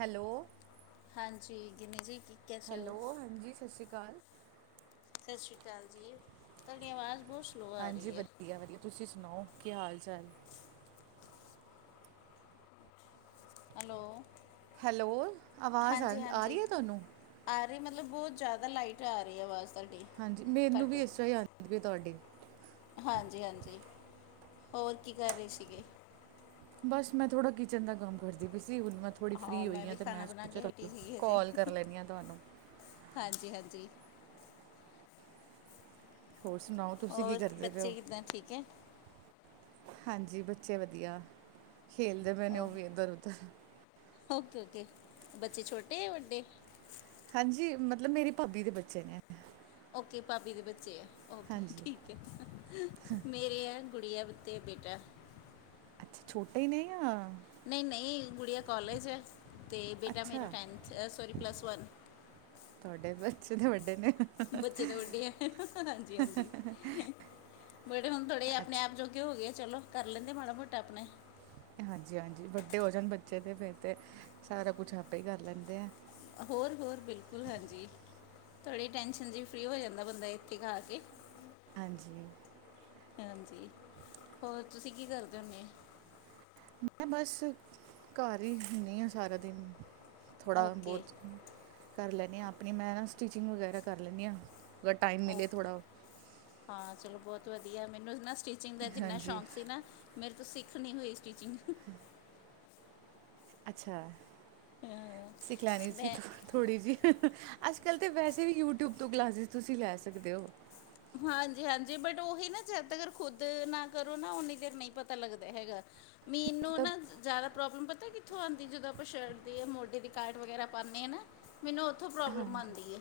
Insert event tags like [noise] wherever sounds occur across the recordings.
Hello ਹਾਂਜੀ ਗਿਨੀ ਜੀ ਕੀ ਕੈਸੇ ਹੋ ਹੈਲੋ, ਹਾਂਜੀ ਸਤਿ ਸ਼੍ਰੀ ਅਕਾਲ। ਸਤਿ ਸ਼੍ਰੀ ਅਕਾਲ ਜੀ, ਤੁਹਾਡੀ ਆਵਾਜ਼ ਬਹੁਤ ਸਲੋ ਆ ਹਾਂਜੀ, ਰਹੀ ਹੈ ਵਧੀਆ- ਵਧੀਆ ਤੁਸੀਂ ਸੁਣਾਓ ਕੀ ਹਾਲ ਚਾਲ? ਹੈਲੋ। ਹੈਲੋ, ਆਵਾਜ਼ ਆ ਹਾਂਜੀ ਆ ਹਾਂਜੀ ਰਹੀ ਏ ਤੁਹਾਨੂੰ? ਆ ਰਹੀ, ਮਤਲਬ ਬਹੁਤ ਜਿਆਦਾ ਲਾਈਟ ਆ ਰਹੀ ਆਵਾਜ ਤੁਹਾਡੀ। ਹਾਂਜੀ, ਮੈਨੂੰ ਘੱਟ ਵੀ ਇਸ ਤਰ੍ਹਾਂ ਹੀ ਆ ਰਹੀ ਤੁਹਾਡੀ। ਹਾਂਜੀ- ਹਾਂਜੀ, ਹੋਰ ਕੀ ਕਰ ਰਹੇ ਸੀਗੇ? ਬਸ, ਮੈ ਥੋੜਾ ਕਿਚਨ ਦਾ ਕੰਮ ਕਰਦੀ ਪਈ ਸੀ, ਹੁਣ ਮੈ ਥੋੜ੍ਹੀ ਫਰੀ ਮੈਂ ਹੋਈ ਹਾਂ, ਵੀ ਅਤੇ ਮੈ ਖਾਣਾ ਬਣਾ ਕੇ ਸੋਚਿਆ ਹਟੀ ਸੀਗੀ ਹਜੇ ਕੋਲ ਕਰ ਲੈਦੀ ਹਾਂ ਤੁਹਾਨੂੰ। ਹਾਂਜੀ -ਹਾਂਜੀ। ਹੋਰ ਸੁਣਾਓ, ਤੁਸੀ ਕੀ ਹੋਰ ਕਰਦੇ ਬੱਚੇ ਪਏਹੋ? ਕਿੱਦਾਂ ਠੀਕ ਹੈ ਹਾਂਜੀ ਬੱਚੇ ਵਧੀਆ, ਖੇਲਦੇ ਪਏ ਨੇ ਓ ਉਹ ਵੀ ਇਧਰ- ਉਧਰ। ਓਕੇ- ਓਕੇ ਬੱਚੇ ਛੋਟੇ ਆ ਵਡੇ? ਹਾਂਜੀ, ਮਤਲਬ ਮੇਰੀ ਭਾਬੀ ਦੇ ਬੱਚੇ ਨੇ। ਓਕੇ, ਭਾਬੀ ਦੇ ਬੱਚੇ ਆ, ਓਕੇ ਹਾਂਜੀ ਠੀਕ ਹੈ ਮੇਰੇ ਇਹ ਗੁੜੀਆ ਵੀ ਤੇ ਬੇਟਾ। ਅੱਛਾ, ਛੋਟੇ ਨੇ ਯਾਂ ਨਈ ਨਈ ਗੁੜੀਆ ਕੋਲਜ ਐ, ਤੇ ਬੇਟਾ ਮੇਰਾ ਅੱਛਾ ਟੈਨਥ ਹੈ ਸੋਰੀ ਪਲੱਸ ਵਨ। ਤੁਹਾਡੇ ਬੱਚੇ ਤੇ ਵਡੇ ਨੇ। ਬੱਚੇ ਤਾਂ ਵੱਡੇ ਆ ਹਾਂਜੀ-ਹਾਂਜੀ, ਬਟ ਹੁਣ ਥੋੜੇ ਆਪਣੇ ਆਪ ਚ ਕੀ ਹੋ ਗਿਆ? ਚਲੋ, ਕਰ ਲੈਂਦੇ ਮਾੜਾ ਮੋਟਾ ਆਪਣੇ ਹਾਂਜੀ-ਹਾਂਜੀ ਵੱਡੇ ਹੋ ਜਾਣ ਬੱਚੇ ਤੇ ਫਿਰ ਤੇ ਸਾਰਾ ਕੁੱਛ ਆਪੇ ਵੀ ਕਰ ਲੈਂਦੇ ਆਂ। ਹੋਰ-ਹੋਰ ਬਿਲਕੁੱਲ, ਹਾਂਜੀ। ਥੋੜ੍ਹੀ ਟੈਂਸ਼ਨ ਜੀ ਫਰੀ ਹੋ ਜਾਂਦਾ ਬੰਦਾ ਇੱਕ ਹੀ ਖਾ ਕੇ। ਹਾਂਜੀ। ਹਾਂਜੀ, ਹੋਰ ਤੁਸੀਂ ਕੀ ਕਰਦੇ ਹੁੰਨੇ ਆ? ਮੈਂ ਬਸ ਘਰ ਈ ਹੁੰਨੀ ਆ ਸਾਰਾ ਦਿਨ ਥੋੜ੍ਹਾ ਓਕੇ ਬੋਤ। ਕਰ ਲੈਨੀ ਆ, ਆਪਣੀ ਮੈਂ ਨਾ ਸਟਿਚਿੰਗ ਵਗੈਰਾ ਕਰ ਲੈਂਨੀ ਆ, ਅਗਰ ਟਾਈਮ ਮਿਲੇ ਓਕੇ ਥੋੜ੍ਹਾ। ਹਾਂ ਚਲੋ ਬੋਤ ਵਧੀਆ ਮੈਨੂੰ ਨਾ ਸਟਿਚਿੰਗ ਦਾ ਜਿੰਨਾ ਹਾਂਜੀ ਸ਼ੌਕ ਸੀ ਨਾ ਮੇਰੇ ਤੋਂ ਸਿੱਖ ਨੀ ਹੋਈ ਸਟੀਚਿੰਗ। ਅੱਛਾ, ਸਿੱਖ ਲੈਣੀ ਸੀ ਮੈਂ ਤੂੰ ਥੋੜ੍ਹੀ ਜੀ ਅੱਜ ਕੱਲ੍ਹ ਤਾਂ ਵੈਸੇ ਵੀ ਯੂਟਿਊਬ ਤੋਂ ਕਲਾਸਿਸ ਤੁਸੀਂ ਲੈ ਸਕਦੇ ਓ। ਹਾਂਜੀ-ਹਾਂਜੀ, ਬਟ ਓਹੀ ਨਾ ਜਦ ਤੱਕ ਖੁੱਦ ਨਾ ਕਰੋ ਨਾ ਓਨੀ ਦੇਰ ਨਈ ਪਤਾ ਲੱਗਦਾ ਹੈਗਾ। ਮੀਨੂੰ ਮਤਲਬ ਨਾ ਜਾਦਾ ਪ੍ਰੋਬਲਮ ਪਤਾ ਕਿੱਥੋਂ ਆਂਦੀ, ਜਦੋਂ ਆਪਾਂ ਸ਼ਰਟ ਦੀ ਜਾਂ ਮੋਢੇ ਦੀ ਕਾਰਟ ਵਗੈਰਾ ਪਾਨੇ ਆ ਨਾ। ਮੈਨੂੰ ਓਥੋਂ ਪ੍ਰੋਬਲਮ ਆਂਦੀ ਏ।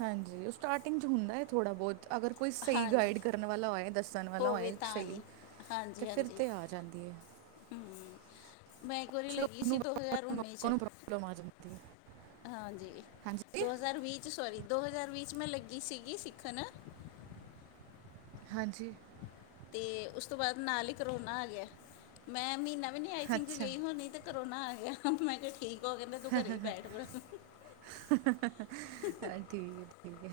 ਹਾਂਜੀਓ ਸਟਾਰਟਿੰਗ ਚ ਹੁੰਦਾ ਏ ਥੋੜ੍ਹਾ ਬੋਤ ਅਗਰ ਕੋਈ ਸਈ ਹਾਂਜੀ ਗਾਈਡ ਕਰਨ ਵਾਲਾ ਹੋਏ ਦੱਸਣ ਵਾਲਾ ਹੋਵੇ ਹੋਏ ਤਾਂ ਹੀ ਸਈ ਤੇ ਹਾਂਜੀ ਫਿਰ ਹਾਂਜੀ ਤੇ ਆ ਜਾਂਦੀ ਏ। ਮੈ ਇੱਕ ਵਾਰੀ ਕੁਝ ਲੱਗੀ ਲੋਕ ਨੂੰ ਸੀ ਦੋ ਹਜ਼ਾਰ ਬਹੁਤ ਉੱਨੀ ਚ। ਲੋਕਾਂ ਨੂੰ ਪ੍ਰੋਬਲਮ ਆ ਜਾਂਦੀ ਹੈ ਹਾਂਜੀ, ਹਾਂਜੀ ਦੋ ਹਜ਼ਾਰ ਵੀਹ ਸੋਰੀ ਦੋ ਹਜ਼ਾਰ ਵੀਹ ਚ ਮੈਂ ਲੱਗੀ ਸੀਗੀ ਸਿੱਖਣ। ਹਾਂਜੀ। ਤੇ ਉਸ ਤੋਂ ਬਾਅ ਨਾਲ ਈ ਕਰੋਨਾ ਆ ਗਿਆ ਮੈਂ ਮੀਨਾ ਵੀ ਨੀ ਆਈ ਥਿੰਕ ਅੱਛਾ ਗਈ ਹੋਣੀ ਤੇ ਕਰੋਨਾ ਆ ਗਿਆ, ਮੈਂ ਕਿਆ ਠੀਕ ਓ ਕੈਂਦਾ ਤੂੰ ਘਰੇ ਈ ਬੈਠ। ਠੀਕ-ਠੀਕ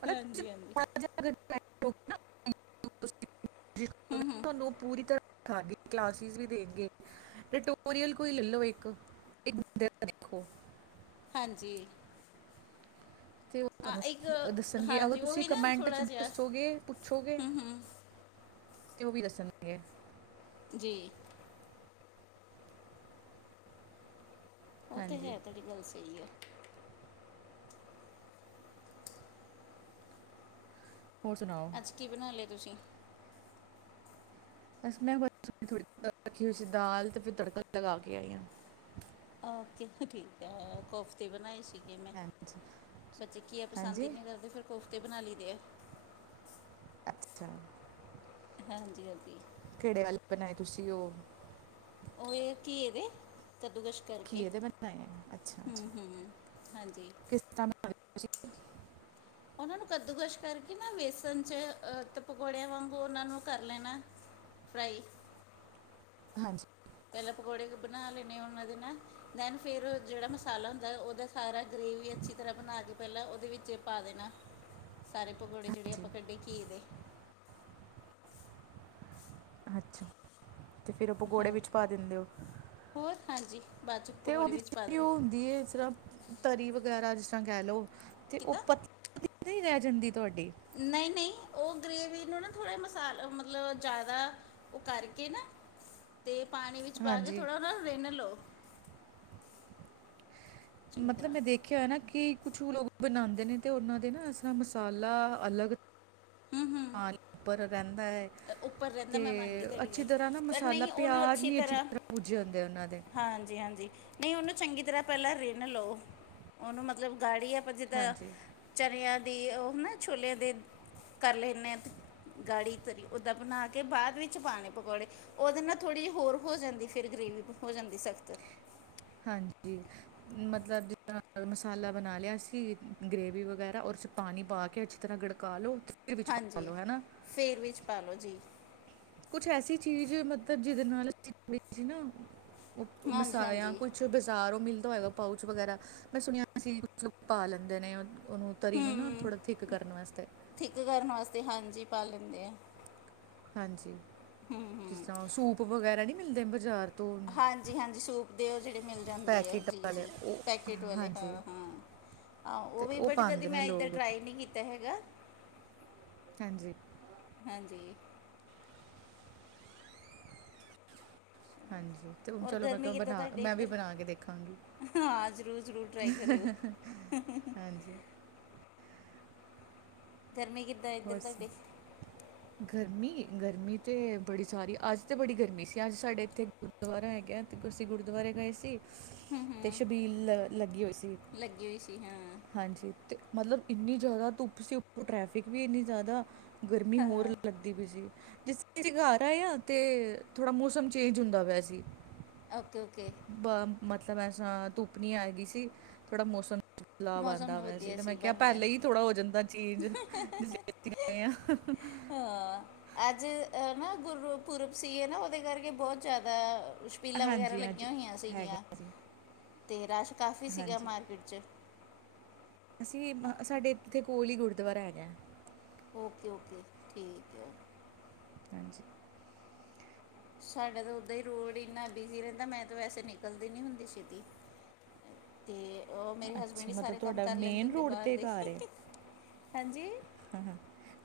ਪਤਾ [inaudible] ਹਾਂਜੀ ਹਾਂਜੀ ਹੂੰ ਹੂੰ ਤੋਨੂੰ ਪੂਰੀ ਤਰ੍ਹਾਂ ਹਾਂ, ਕਲਾਸਿਸ ਵੀ ਦੇਨਗੇ, ਟਟੋਰੀਅਲ ਕੋਈ ਲੈਲੋ ਇੱਕ। ਦੇਖੋ। ਹਾਂਜੀ। ਤੇ ਉਹ ਹਾਂ ਇੱਕ ਤੁਹਾਨੂੰ ਦੱਸਣਗੇ ਅਗਰ ਹਾਂਜੀ ਤੁਸੀਂ ਉਹੀ ਨਾ ਕਮੈਂਟ ਥੋੜਾ ਜਿਹਾ ਦੱਸੋਗੇ, ਪੁੱਛੋਗੇ। ਹੂੰ ਹੂੰ ਤੇ ਓ ਵੀ ਦੱਸਣਗੇ। ਜੀ। ਓ ਤੇ ਹਾਂਜੀ ਹੈ ਤੁਹਾਡੀ ਗੱਲ ਸਈ ਐ। ਹੋਰ ਸੁਣਾਓ? ਅੱਜ ਕੀ ਬਣਾ ਲਿਆ ਤੁਸੀਂ? ਬਸ ਮੈਂ ਬ ਥੋੜ੍ਹੀ ਰੱਖੀ ਹੋਈ ਸੀ ਦਾਲ, ਤੇ ਫਿਰ ਤੜਕਾ ਲਗਾ ਕੇ ਆਈ ਆ। ਓਕੇ ਠੀਕ ਐ, ਕੋਫਤੇ ਬਣਾਏ ਸੀ। ਏ ਮੈਂ ਹਾਂ ਬੱਚੇ ਕੀਆ ਪਸੰਦ ਹਾਂਜੀ ਈ ਨੀ ਕਰਦੇ ਫਿਰ ਕੋਫਤੇ ਬਣਾ ਲਈ ਦੇ ਐ। ਅੱਛਾ। ਹਾਂਜੀ-ਹਾਂਜੀ। ਕੇੜੇ ਵਾਲੇ ਬਣਾਏ ਤੁਸੀਂ ਓ? ਓ ਏ ਘੀਏ ਦੇ, ਕੱਦੂ ਕਸ਼ ਘੀਏ ਦੇ ਬਣਏਬ ਐ, ਅੱਛਾ-ਅੱਛਾ ਹੂੰ ਹਾਂਜੀ ਕਿਸ ਤਰ੍ਹਾਂ ਬਣਾਏ ਤੁਸੀ? ਓਨਾਂ ਨੂੰ ਕੱਦੂਕਸ਼ ਕਰਕੇ ਨਾ ਬੇਸਣ ਚ' ਅ ਤੇ ਪਕੌੜਿਆਂ ਵਾਂਗੂ ਓਨਾਂ ਨੂੰ ਕਰ ਲੈਣਾ। ਫਰਾਈ। ਹਾਂਜੀ। ਪੈਲਾ ਪਕੌੜੇ ਬਣਾ ਲੈਣੇ ਓਨਾਂ ਦੇ ਨਾ। ਦੈਨ ਫੇਰ ਜਿਹੜਾ ਮਸਾਲਾ ਹੁੰਦਾ ਓਦਾ ਸਾਰਾ- ਗ੍ਰੇਵੀ ਅੱਛੀ ਤਰ੍ਹਾਂ ਬਣਾ ਲੀ। ਪੈਲਾਂ ਓਦੇ ਵਿੱਚ ਪਾ ਦੇਣਾ। ਸਾਰੇ ਪਕੌੜੇ ਜੇੜੇ ਹਾਂਜੀ ਆਪਾਂ ਕੱਢੇ ਘੀਏ ਦੇ। ਅੱਛਾ, ਤੇ ਫੇਰ ਓ ਪਕੌੜੇ ਹਾਂ ਵਿੱਚ ਪਾ ਦਿੰਦੇ ਓ। ਹੋਰ ਹਾਂਜੀ ਬਾਅਦ ਚ ਤੇ ਪਕੌੜੇ ਓਦੀ ਵਿੱਚ ਪਾ ਦੇਣੇ ਓ, ਹੁੰਦੀ ਏ ਜਿਸਰਾਂ- ਤਰੀ ਵਗੈਰਾ ਜਿਸ ਤਰ੍ਹਾਂ ਕੈ ਲਓ, ਤੇ ਓ ਕਿਦਾਂ ਪਤਲੀ ਨੀ ਰੈ ਜਾਂਦੀ ਤੁਆਡੀ। ਨਈ- ਨਈ, ਓ ਗਰੇੇਵੀ ਨੂੰ ਨਾ ਥੋੜ੍ਹੇ ਮਸਾਲ ਮਤਲਬ ਜਾਦਾ- ਓ ਕਰਕੇ ਨਾ, ਤੇ ਪਾਣੀ ਵਿੱਚ ਪਾ ਕੇ ਹਾਂਜੀ ਥੋੜ੍ਹਾ ਓਨਾਂ ਰਿੰਨ ਲ‌ਓ। ਚੰਗੀ ਮਤਲਬ ਤਰ੍ਹਾਂ ਮੈਂ ਦੇਖਿਆ ਹੋਇਆ ਨਾ ਕੀ ਕੁਛ ਲੋਕ ਬਣਾਂਦੇ ਨੇ ਤੇ ਓਨਾਂ ਦੇ ਨਾ ਏਸਰ੍ਹਾਂ ਮਸਾਲਾ ਅਲੱਗ- ਹੂੰ ਹੂੰ ਨਾਲ ਉਪਰ ਰੈਂਦਾ ਐ। ਉੱਪਰ ਰਹਿੰਦਾ ਤੇ ਮੈਂ ਮੰਨ ਗਈ ਤੁਹਾਡੀ ਅੱਛੀ ਗੱਲ ਤਰ੍ਹਾਂ ਨਾ ਪਰ ਮਸਾਲਾ ਨਹੀਂ ਉਹਨੂੰ ਪਿਆਜ ਨੀ ਅੱਛੀ ਤਰ੍ਹਾਂ- ਭੁਜੇ ਹੋਏ ਹੋਂਦੇ ਓਨਾਂ ਦੇ। ਨਈ, ਓਨੂੰ ਚੰਗੀ ਤਰ੍ਹਾਂ ਪੈਲਾਂ ਰਿਨ ਲਓ। ਓਨੂੰ ਮਤਲਬ ਗਾੜੀ ਆਪਾਂ ਜਿੱਦਾਂ- ਹਾਂਜੀ ਚਣਿਆਂ ਦੀ ਓ ਨਾ ਛੋਲਿਆਂ ਦੇ, ਕਰ ਲੈਂਦੇ ਆਂ, ਗਾੜੀ ਤਰੀ। ਓਦਾਂ ਬਣਾ ਕੇ ਬਾਦ ਵਿੱਚ ਪਾਣੇ ਪਕੌੜੇ। ਓਦੇ ਨਾਲ ਥੋੜ੍ਹੀ ਇਹੀ ਹੋਰ ਹੋ ਜਾਂਦੀ ਫੇਰ ਗਰੇਵੀ ਹੋ ਜਾਂਦੀ ਸਖ਼ਤ। ਹਾਂਜੀ। ਮਤਲਬ ਜਿਸਰ੍ਹਾਂ- ਮਸਾਲਾ ਬਣਾ ਲਿਆ ਅਸੀਂ ਗ੍ਰੇਵੀ ਵਗੈਰਾ ਓਰ 'ਚ ਪਾਣੀ ਪਾ ਕੇ ਅੱਛੀ ਤਰ੍ਹਾਂ ਗੜਕਾ ਲੋ। ਫੇਰ ਵਿੱਚ ਪਾ ਲੋ। ਹਨਾ। ਫੇਰ ਵਿੱਚ ਪਾ ਲੋ ਜੀ। ਕੁਛ ਐਸੀ ਚੀਜ਼ ਮਤਬ ਜੀਦੇ ਨਾਲ [unintelligible] ਅਸੀਂ ਸੀ ਨਾ ਓ ਹਾਂਜੀ ਮਸਾ ਜਾਂ ਹਾਂਜੀ ਕੁਛ- ਜੋ ਬਾਜ਼ਾਰੋਂ ਮਿਲਦਾ ਹੋਏਗਾ ਪਾਊਚ ਵਗੈਰਾ, ਮੈਂ ਸੁਣਿਆ ਸੀਂ ਕੁਛ ਲੋਕ ਪਾ ਲੈਂਦੇ ਨੇ ਓਨੂੰ। ਤਰੀ ਨੂੰ ਨਾ ਥੋੜ੍ਹਾ ਥਿੱਕ ਕਰਨ ਵਸਤੇ। ਥਿੱਕ ਕਰਨ ਵਸਤੇ, ਹਾਂਜੀ ਪਾ ਲੈਂਦੇ ਆ। ਹਾਂਜੀ। ਹੂੰ ਹੂੰ ਜਿਸਰ੍ਹਾਂ ਸੂਪ ਵਗੈਰਾ ਨੀ ਮਿਲਦੇ ਬਜ਼ਾਰ। ਹਾਂਜੀ-ਹਾਂਜੀ, ਸੂਪ ਦੇ ਓ ਜੇੜੇ ਮਿਲ ਜਾਂਦੀ ਆ ਪੈਕਟ ਵਾਲੇ ਜੀ-ਜੀ, ਉਹ ਪੈਕਟ ਵਾਲੇ ਹਾਂਜੀ ਹਾਂ-ਹਾਂ। ਹਾਂ, ਓ ਅਤੇ ਵੀ ਉਹ ਬਟ ਕਦੀ ਪਾਉਂਦੇ ਨੇ ਮੈਂ ਏਧਾਂ ਲੋਕ ਟਰਾਈ ਨੀ ਕੀਤਾ ਹੈਗਾ। ਹਾਂਜੀ। ਹਾਂਜੀ। ਹਾਂਜੀ, ਤੇ ਹੁਣ ਔਰ ਚਲੋ ਮੈਂ ਗਰਮੀ ਕਿਆ ਕਿੱਦਾਂ ਬਣਾ, ਤੁਹਾਡੇ ਮੈਂ ਵੀ ਇੱਧਰ ਬਣਾਕੇ ਦੇਖਾਂਗੀ। ਹਾਂ, ਜ਼ਰੂਰ-ਜ਼ਰੂਰ ਟ੍ਰਾਈ ਕਰਿਓ। ਹਾਂਜੀ ਗਰਮੀ‌ ਕਿੰਨ ਹੋਰ ਸੁ ਗਰਮੀ, ਗਰਮੀ ਤੇ ਬੜੀ ਸਾਰੀ ਅੱਜ ਤੇ ਬੜੀ ਗਰਮੀ ਸੀ, ਅੱਜ ਸਾਡੇ ਏਥੇ ਗਰਦੁਆਰਾ ਹੈਗਾ, ਤੇ ਤੁਸੀ ਗੁਰਦੁਆਰੇ ਗਏ ਸੀ ਤੇ ਸ਼ਬੀਲ ਲ ਲੱਗੀ ਹੋਈ ਸੀ, ਲੱਗੀ ਹੋਈ ਸੀ ਹਾਂ ਹਾਂਜੀ। ਤੇ ਮਤਲਬ ਇੰਨੀ ਜਾਦਾ ਧੁੱਪ ਸੀ, ਉੱਪਰੋ ਟਰੈਫਿਕ ਵੀ ਏੰਨੀ ਜਾਦਾ, ਗਰਮੀ ਹੋਰ ਹਾਂ ਲੱਗੀ ਲਗਦੀ ਪੀ ਸੀ, ਜਿਸ ਅਸੀਂ ਘਰ ਆਏਂ ਆ ਤੇ, ਥੋੜਾ ਮੌਸਮ ਚੇਂਜ ਹੁੰਦਾ ਪਿਆ ਸੀ। ਅ ਓਕੇ-ਓਕੇ। ਬ, ਮਤਲਬ ਐਸਰਾਂ ਧੁੱਪ ਨੀ ਐਗੀ ਸੀ, ਥੋੜ੍ਹਾ ਮੌਸਮ ਬਦਲਾਵ ਮੌਸਮ ਆਂਦਾ ਪਿਆ ਸੀ, ਵਧੀਆ ਤੇ ਮੈਂ ਕਿਆ ਬਣ ਗਿਆ ਪੈਲੇ ਈ ਥੋੜਾ ਹੋ ਜਾਂਦਾ ਚੇਂਜ। ਜਿਥੇ ਅਸੀਂ ਗਏ ਆਂ। ਹਾਂ, ਅੱਜ ਅਨਾ ਗੁਰ ਪੁਰਬ ਸੀ ਨਾ ਓਦੇ ਕਰਕੇ ਬੋਤ ਜਾਦਾ ਪੀਲਾਂ ਵਗੈਰਾ ਹਾਂਜੀ, ਅੱਜ ਲੱਗੀਆਂ ਹੋਈਆਂ ਹੈਗਾ ਸੀਗੀਆਂ, ਸੀ, ਤੇ ਰਸ਼ ਕਾਫੀ ਸੀਗਾ ਹਾਂਜੀ। ਮਾਰਕੀਟ 'ਚ। ਅਸੀਂ, ਸਾਡੇ ਏਥੇ ਕੋਲ ਈ ਗੁਰਦੁਆਰਾ ਹੈਗਾ। ਓਕੇ-ਓਕੇ, ਠੀਕ ਐ। ਹਾਂਜੀ। ਸਾਡਾ ਤਾਂ ਓਦਾਂ ਈ ਰੋਡ ਏਨਾ ਬਿਜ਼ੀ ਰੈਂਦਾ, ਮੈਂ ਤੇ ਵੈਸੇ ਨਿਕਲਦੀ ਨਹੀਂ ਹੁੰਦੀ ਛੇਤੀ। ਤੇ, ਓ ਮੇਰੇ ਹਸਬੈਂਡ ਅੱਛਾ ਈ ਮਤਲਬ ਸਾਰੇ ਕੰਮ ਤੁਹਾਡਾ ਕਰ ਲੈਂਦੇ ਮੇਨ ਹੁੰਦੇ ਰੋਡ ਬਾਰ ਤੇ ਦੇ ਹੀਹੀਂ ਹਾਂਜੀ ਹਾਂ-ਹਾਂ,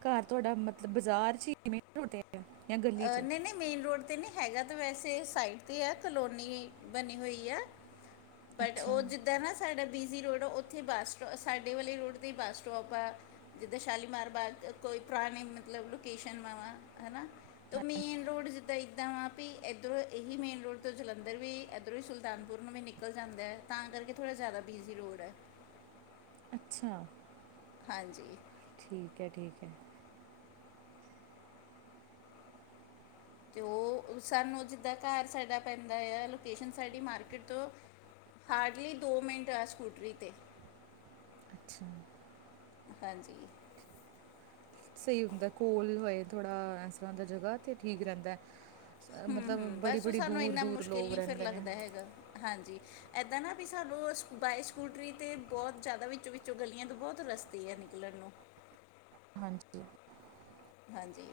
ਘਰ ਤੁਹਾਡਾ ਮਤਲਬ ਬਜ਼ਾਰ'ਚ ਮੇਨ ਰੋਡ ਤੇ? [inaudible] ਨਹੀਂ-ਨਹੀਂ, ਮੇਨ ਰੋਡ ਤੇ ਨਹੀਂ ਹੈਗਾ ਤਾਂ ਵੈਸੇ ਸਾਈਡ ਤੇ ਆ ਕਲੋਨੀ ਬਨੀ ਹੋਈ ਆ। ਬਟ ਅੱਛਾ, ਉਹ ਜਿੱਦਾਂ ਨਾ ਸਾਡਾ ਬੀਜ਼ੀ ਰੋਡ ਆ, ਉੱਥੇ ਬੱਸ, ਸਟੋ ਸਾਡੇ ਵਾਲੇ ਰੋਡ ਤੇ ਈ ਬੱਸ ਸਟੌਪ ਆ। ਇਧਰ ਸ਼ਾਲੀਮਾਰ ਬਾਗ, ਕੋਈ ਪੁਰਾਣੇ ਮਤਲਬ ਲੋਕੇਸ਼ਨ [unintelligible] ਤ ਹਾਂਜੀ, ਮੇਨ ਰੋਡ ਜਿੱਦਾਂ, ਇੱਦਾਂ ਵਾ ਵੀ ਇੱਧਰੋਂ, ਇਹੀ ਮੇਨ ਰੋਡ ਤੋਂ ਜਲੰਧਰ ਵੀ, ਇੱਧਰੋਂ ਈ ਸੁਲਤਾਨਪੁਰ ਨੂੰ ਵੀ ਨਿਕਲ ਜਾਂਦੈ। ਤਾਂ ਕਰਕੇ, ਥੋੜਾ ਜ਼ਿਆਦਾ ਬਿਜ਼ੀ ਰੋਡ ਐ। ਅੱਛਾ। ਹਾਂਜੀ। ਠੀਕ ਐ-ਠੀਕ ਐ। ਤੇ ਉਹ, ਸਾਨੂੰ ਜਿੱਦਾਂ ਘਰ ਸਾਡਾ ਪੈਂਦਾ ਤਾਂ, ਲੋਕੇਸ਼ਨ ਸਾਡੀ ਮਾਰਕੀਟ ਤੋਂ ਹਾਰਡਲੀ ਦੋ ਮਿੰਟ ਆ, ਸਕੂਟਰੀ ਤੇ। ਅਛ ਹਾਂਜੀ‌। ਸਹੀ ਹੁੰਦਾ ਕੋਲ ਹੋਏ ਥੋੜਾ, ਐਸਰ੍ਹਾਂ ਤੇ ਜਗਾ ਤੇ ਠੀਕ ਰਹਿੰਦਾ। ਅ ਹੂੰ ਮਤਲਬ, ਹੂੰ ਬਸ ਉਹ ਬੜੀ-ਬੜੀ ਸਾਨੂੰ ਇੰਨਾ ਦੂਰ-ਦੂਰ ਮੁਸ਼ਕਿਲ ਲੋਗ ਨਹੀਂ ਫਿਰ ਰਹਿੰਦੇ ਨੇ‌। ਲੱਗਦਾ ਹੈਗਾ ਹਾਂਜੀ। ਇੱਦਾਂ ਨਾ ਵੀ ਸਾਨੂੰ ਬਾਏ ਸਕੂਟਰੀ ਤੇ, ਬਹੁਤ ਜ਼ਿਆਦਾ ਵਿੱਚੋਂ-ਵਿੱਚੋਂ ਗਲੀਆਂ ਤੋਂ ਬਹੁਤ ਰਸਤੇ ਆ ਨਿਕਲਣ ਨੂੰ। ਹਾਂਜੀ। ਹਾਂਜੀ।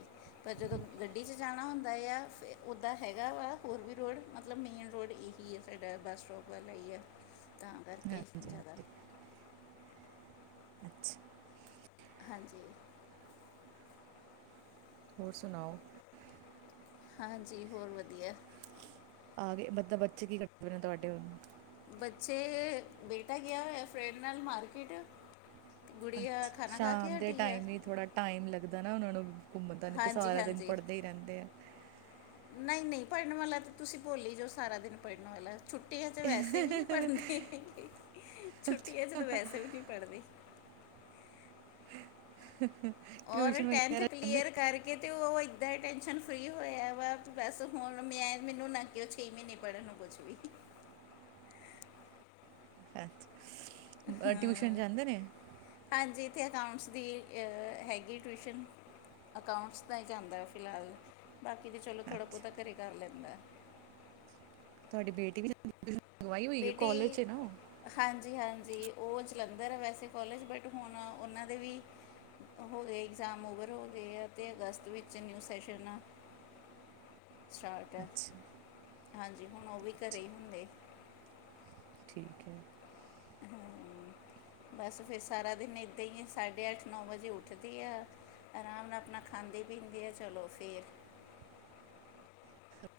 ਪਰ ਜਦੋਂ, ਗੱਡੀ 'ਚ ਜਾਣਾ ਹੁੰਦਾ ਆ, ਫਿਰ ਉੱਦਾਂ ਹੈਗਾ ਵਾ ਹੋਰ ਵੀ ਰੋਡ, ਮਤਲਬ ਮੇਨ ਰੋਡ ਹੀ ਹੀ ਸਾਡਾ, ਬੱਸ ਸਟੋਪ ਵਾਲਾ ਹੀ ਹੈ। [inaudible] ਤਾਂ ਕਰਕੇ ਹਾਂਜੀ ਜ਼ਿਆਦਾ ਅੱਛਾ। ਹਾਂਜੀ। ਹੋਰ ਸੁਣਾਓ? ਹਾਂਜੀ, ਹੋਰ ਵਧੀਆ। ਆਗੇ, ਮਤਲਬ ਬੱਚੇ ਕੀ ਕੱਰਦੇ ਪਏ ਨੇ ਤੁਹਾਡੇ ਹੁਣ? ਬੱਚੇ, ਬੇਟਾ ਗਿਆ ਹੋਇਆ ਫਰੈਂਡ ਨਾਲ ਮਾਰਕੀਟ ਗੁੜੀਆ ਅੱਛਾ, ਖਾਣਾ ਖਾ ਸ਼ਾਮ ਕੇ ਦੇ ਹਟੀ ਹੈ ਟਾਈਮ ਹੀ ਥੋੜ੍ਹਾ ਟਾਈਮ ਲੱਗਦਾ ਨਾ ਉਹਨਾਂ ਨੂੰ ਘੁੰਮਣ ਦਾ, ਨਹੀਂ ਤਾਂ ਹਾਂਜੀ ਸਾਰਾ ਦਿਨ ਪੜ੍ਹਦੇ ਹੀ ਰਹਿੰਦੇ ਆ। ਨਹੀਂ-ਨਹੀਂ, ਪੜ੍ਹਨ ਵਾਲਾ ਤਾਂ ਤੁਸੀਂ ਭੋਲ ਹੀ ਜੋ, ਸਾਰਾ ਦਿਨ ਪੜ੍ਹਨ ਵਾਲਾ ਛੁੱਟੀਆਂ 'ਚ ਵੈਸੇ ਵੀ ਨਹੀਂ ਪੜ੍ਹਨਦੇ ਹੈਗੇ, ਛੁੱਟੀਆਂ 'ਚ ਤਾਂ ਵੈਸੇ ਵੀ ਨਹੀਂ ਪੜ੍ਹਦੇ। [inaudible] [inaudible] ਔਰ ਟੈਂਥ ਵਗੈਰਾ ਜਾਂਦੇ ਕਲੀਅਰ ਕਰਕੇ ਕਿ ਤੇ ਉਹ ਇੱਦਾਂ ਹੀ ਟੈਨਸ਼ਨ ਫਰੀ ਹੋਇਆ ਵਾ, ਬਸ ਹੁਣ ਮੈਂ ਮੈਨੂੰ ਨਾ ਛੇ ਮਹੀਨੇ ਪੜਨ ਨੂੰ ਕੁਛ ਵੀ ਅੱਛਾ, ਹਾਂ। ਟਿਊਸ਼ਨ ਜਾਂਦੇ ਨੇ? ਹਾਂਜੀ, ਇੱਥੇ ਅਕਾਊਂਟਸ ਦੀ ਹੈਗੀ ਟਿਊਸ਼ਨ ਅਕਾਊਂਟਸ ਦਾ ਹੀ ਜਾਂਦਾ ਫਿਲਹਾਲ, ਬਾਕੀ ਤਾਂ ਚਲੋ ਥੋੜ੍ਹਾ ਅੱਛਾ ਬਹੁਤਾ ਘਰ ਕਰ ਲੈਂਦਾ। ਤੁਹਾਡੀ ਬੇਟੀ ਵੀ ਮੰਗਵਾਈ ਹੋਈ, ਕੋਲਜ 'ਚ ਏ ਨਾ ਓਹ? ਹਾਂਜੀ-ਹਾਂਜੀ, ਉਹ ਜਲੰਧਰ ਹੈ ਵੈਸੇ ਕੋਲਜ, ਬਟ ਹੁਣ ਉਹਨਾਂ ਦੇ ਵੀ ਹੋ ਗਏ ਇਗਜ਼ਾਮ ਓਵਰ ਹੋ ਗਏ ਆ, ਤੇ ਅਗਸਤ ਵਿੱਚ ਨਿਊ ਸੈਸ਼ਨ ਸਟਾਰਟ ਆ, ਅੱਛਾ ਹਾਂਜੀ, ਹੁਣ ਉਹ ਵੀ ਘਰ ਹੀ ਹੁੰਦੇ। ਠੀਕ ਹੈ। ਹਮ, [inaudible] ਬਸ ਫਿਰ ਸਾਰਾ ਦਿਨ ਇੱਦਾਂ ਹੀ, ਸਾਢੇ ਅੱਠ ਨੌਂ ਵਜੇ ਉੱਠਦੀ ਆ‌। ਆਰਾਮ ਨਾਲ ਆਪਣਾ ਖਾਂਦੀ-ਪੀਂਦੀ ਆ, ਚਲੋ ਫਿਰ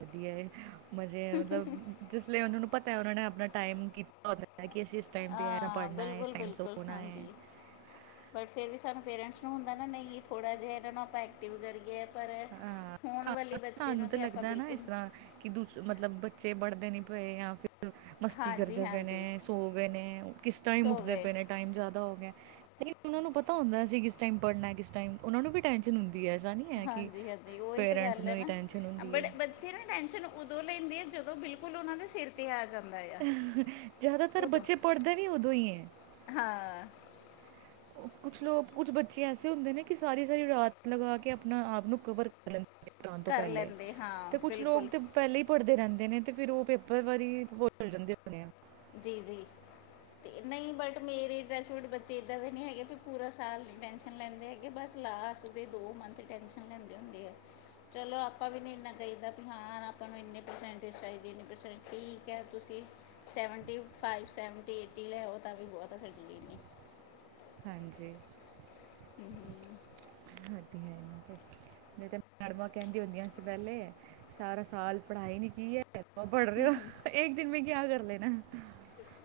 ਵਧੀਆ ਏ, ਮਜ਼ੇ ਮਤਲਬ ਜਿਸ ਲਈ ਉਹਨਾਂ ਨੂੰ ਪਤਾ ਹੈ, ਉਹਨਾਂ ਨੇ ਆਪਣਾ ਟਾਈਮ ਕੀਤਾ। ਉਹ ਨੇ ਕਿ ਅਸੀਂ ਇਸ ਟਾਈਮ ਤੇ ਹੈ ਨਾ ਹਾਂ ਪੜ੍ਹਨਾ ਹੈ, ਇਸ ਬਿਲਕੁਲ ਟਾਈਮ ਬਿਲਕੁਲ ਸੋਣਾ ਹੈ। ਹਾਂਜੀ ਬਟ ਫਿਰ ਵੀ, ਸਾਨੂੰ ਪੇਰੈਂਟਸ ਨੂੰ ਹੁੰਦਾ ਨਾ, ਨਹੀਂ ਥੋੜ੍ਹਾ ਜਿਹਾ ਇਹਨਾਂ ਨੂੰ ਆਪਾਂ ਐਕਟਿਵ ਕਰੀਏ। ਪਰ, ਹਾਂ ਹੁਣ ਸਾਨੂੰ ਵਾਲੇ ਬੱਚੇ ਸਾਨੂੰ ਨੂੰ ਤਾਂ ਆਪਾਂ ਲੱਗਦਾ ਨਾ ਇਸ ਬਿਲਕੁਲ ਤਰ੍ਹਾਂ ਕਿ ਦ' ਮਤਲਬ ਬੱਚੇ ਪੜਦੇ ਨੀ ਪਏ, ਜਾਂ ਮਸਤੀ ਹਾਂਜੀ ਕਰਦੇ ਪਏ ਹਾਂਜੀ ਨੇ, ਸੋ ਗਏ ਨੇ, ਕਿਸ ਟਾਈਮ ਸੋ ਉੱਠਦੇ ਗਏ ਪਏ ਨੇ। ਟਾਈਮ ਜ਼ਿਆਦਾ ਹੋ ਗਿਆ, ਉਹਨਾਂ ਨੂੰ ਪਤਾ ਹੁੰਦਾ ਐ ਅਸੀਂ ਕਿਸ ਟਾਈਮ ਪੜ੍ਹਨਾ, ਕਿਸ ਟਾਈਮ, ਉਹਨਾਂ ਨੂੰ ਵੀ ਟੈਂਸ਼ਨ ਹੁੰਦੀ ਹੈ, ਐਸਾ ਨਹੀ ਹੈ ਕਿ ਹਾਂਜੀ ਹਾਂਜੀ ਉਹੀ ਤੇ ਪੇਰੈਂਟਸ ਗੱਲ ਹੈ ਨੂੰ ਹੀ ਨਾ, ਟੈਨਸ਼ਨ ਹੁੰਦੀ ਹੈ ਬਟ ਬੱਚੇ ਨਾ ਟੈਨਸ਼ਨ ਉਦੋਂ ਲੈਂਦੇ ਆ, ਜਦੋਂ ਬਿਲਕੁਲ ਉਹਨਾਂ ਦੇ ਸਿਰ ਤੇ ਆ ਜਾਂਦਾ ਹੈਏ। ਜ਼ਿਆਦਾਤਰ ਬੱਚੇ, ਪੜ੍ਹਦੇ ਵੀ ਉਦੋਂ ਹੀ ਐ। ਹਾਂ। ਕੁਛ ਲੋਕ ਕੁਛ ਬੱਚੇ ਐਸੇ ਹੁੰਦੇ ਨੇ, ਕਿ ਸਾਰੀ-ਸਾਰੀ ਰਾਤ ਲਗਾ ਕੇ ਆਪਣਾ ਆਪ ਨੂੰ ਕਵਰ ਕਰ ਲੈਂਦੇ ਨੇ ਜਾਨ ਤੋਂ ਕਰ ਪੈਲੇ ਲੈਂਦੇ ਹਾਂ ਤੇ ਕੁਛ ਲੋਕ ਬਿਲਕੁਲ ਤੇ ਪੈਲੇ ਈ ਭਰਦੇ ਰੈਂਦੇ ਨੇ ਤੇ ਫਿਰ ਓ ਪੇਪਰ ਵਾਰੀ ਹੋਰ ਭੁੱਲ ਜਾਂਦੇ ਹੋਣੇ ਆ। ਜੀ ਜੀ। ਤੇ ਨਈ ਬਟ ਮੇਰੇ ਡਰੇਸ ਵੁਡ ਬੱਚੇ ਇੱਦਾਂ ਦੇ ਨਈ ਹੈਗੇ ਵੀ ਪੂਰਾ ਸਾਲ ਟੈਨਸ਼ ਲੈਂਦੇ ਹੈਗੇ ਬਸ ਲਾਸਟ ਦੇ ਦੋ ਮੰਥ ਟੈਨਸ਼ਨ ਲੈਂਦੇ ਹੁੰਦੇ ਆ। ਚਲੋ ਆਪਾਂ ਵੀ ਨਈ ਇੰਨਾ ਕਈਦਾ ਵੀ ਹਾਂ ਹੁਨ ਆਪਾਂ ਨੂੰ ਇੰਨੇ ਪ੍ਰਸੈਂਟੇਜ ਚਾਈਦੇ ਨੇ ਪ੍ਰਸੈਂਟ ਠੀਕ ਐ ਤੁਸੀ ਸੈਵਨਟੀ ਫਾਈਵ ਸੈਵਨਟੀ ਏਟੀ ਲੈ ਆਓ ਤਾਂ ਵੀ ਬੌਤ ਆ ਸਾਡੇ ਲਈ ਏਨੇ। ਹਾਂਜੀ। ਵਦੀਆ ਜੀ ਵਦੀਆ। ਨਈ ਤੇ ਮੈਡਮਾਂ ਕੇਂਦੀਆ ਹੁੰਦੀਆਂ ਸੀ ਪੈਲੇ ਸਾਰਾ ਸਾਲ ਪੜ੍ਹਾਈ ਨੀ ਕੀ ਹੈ ਅਬ ਪੜ੍ਹ ਰੇ ਓ ਏਕ ਦਿਨ ਮੈਂ ਕਿਆ ਕਰ ਲੇਨਾ।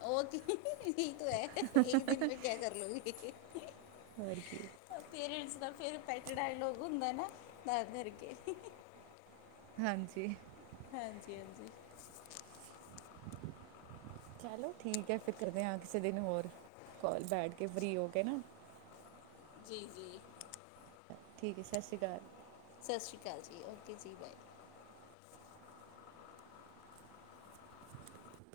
ਓ ਕਿ ਯਹੀ ਤੋ ਹੈ ਏਕ ਦਿਨ ਮੈਂ ਕਿਆ ਕਰ ਲੋਗੇ? ਪੇਰੈਂਟਸ ਦਾ ਫੇਰ ਪੈਟ ਡਾਇਲੋਗ ਹੁੰਦਾ ਏ ਨਾ ਤਾਂ ਕਰ ਕੇ। ਹਾਂਜੀ। ਹਾਂਜੀ ਹਾਂਜੀ। ਚਲੋ ਠੀਕ ਐ ਫਿਰ ਕਰਦੇ ਆਂ ਕਿਸੇ ਦਿਨ ਹੋਰ ਕੋਲ ਬੈਠ ਕੇ ਫਰੀ ਹੋ ਕੇ ਨਾ। ਜੀ ਜੀ। ਠੀਕ ਐ ਸਾਸਰੀ ਕਾਲ। ਸਾਸਰੀ ਕਾਲ ਜੀ, ਓਕੇ ਜੀ ਬਾਏ।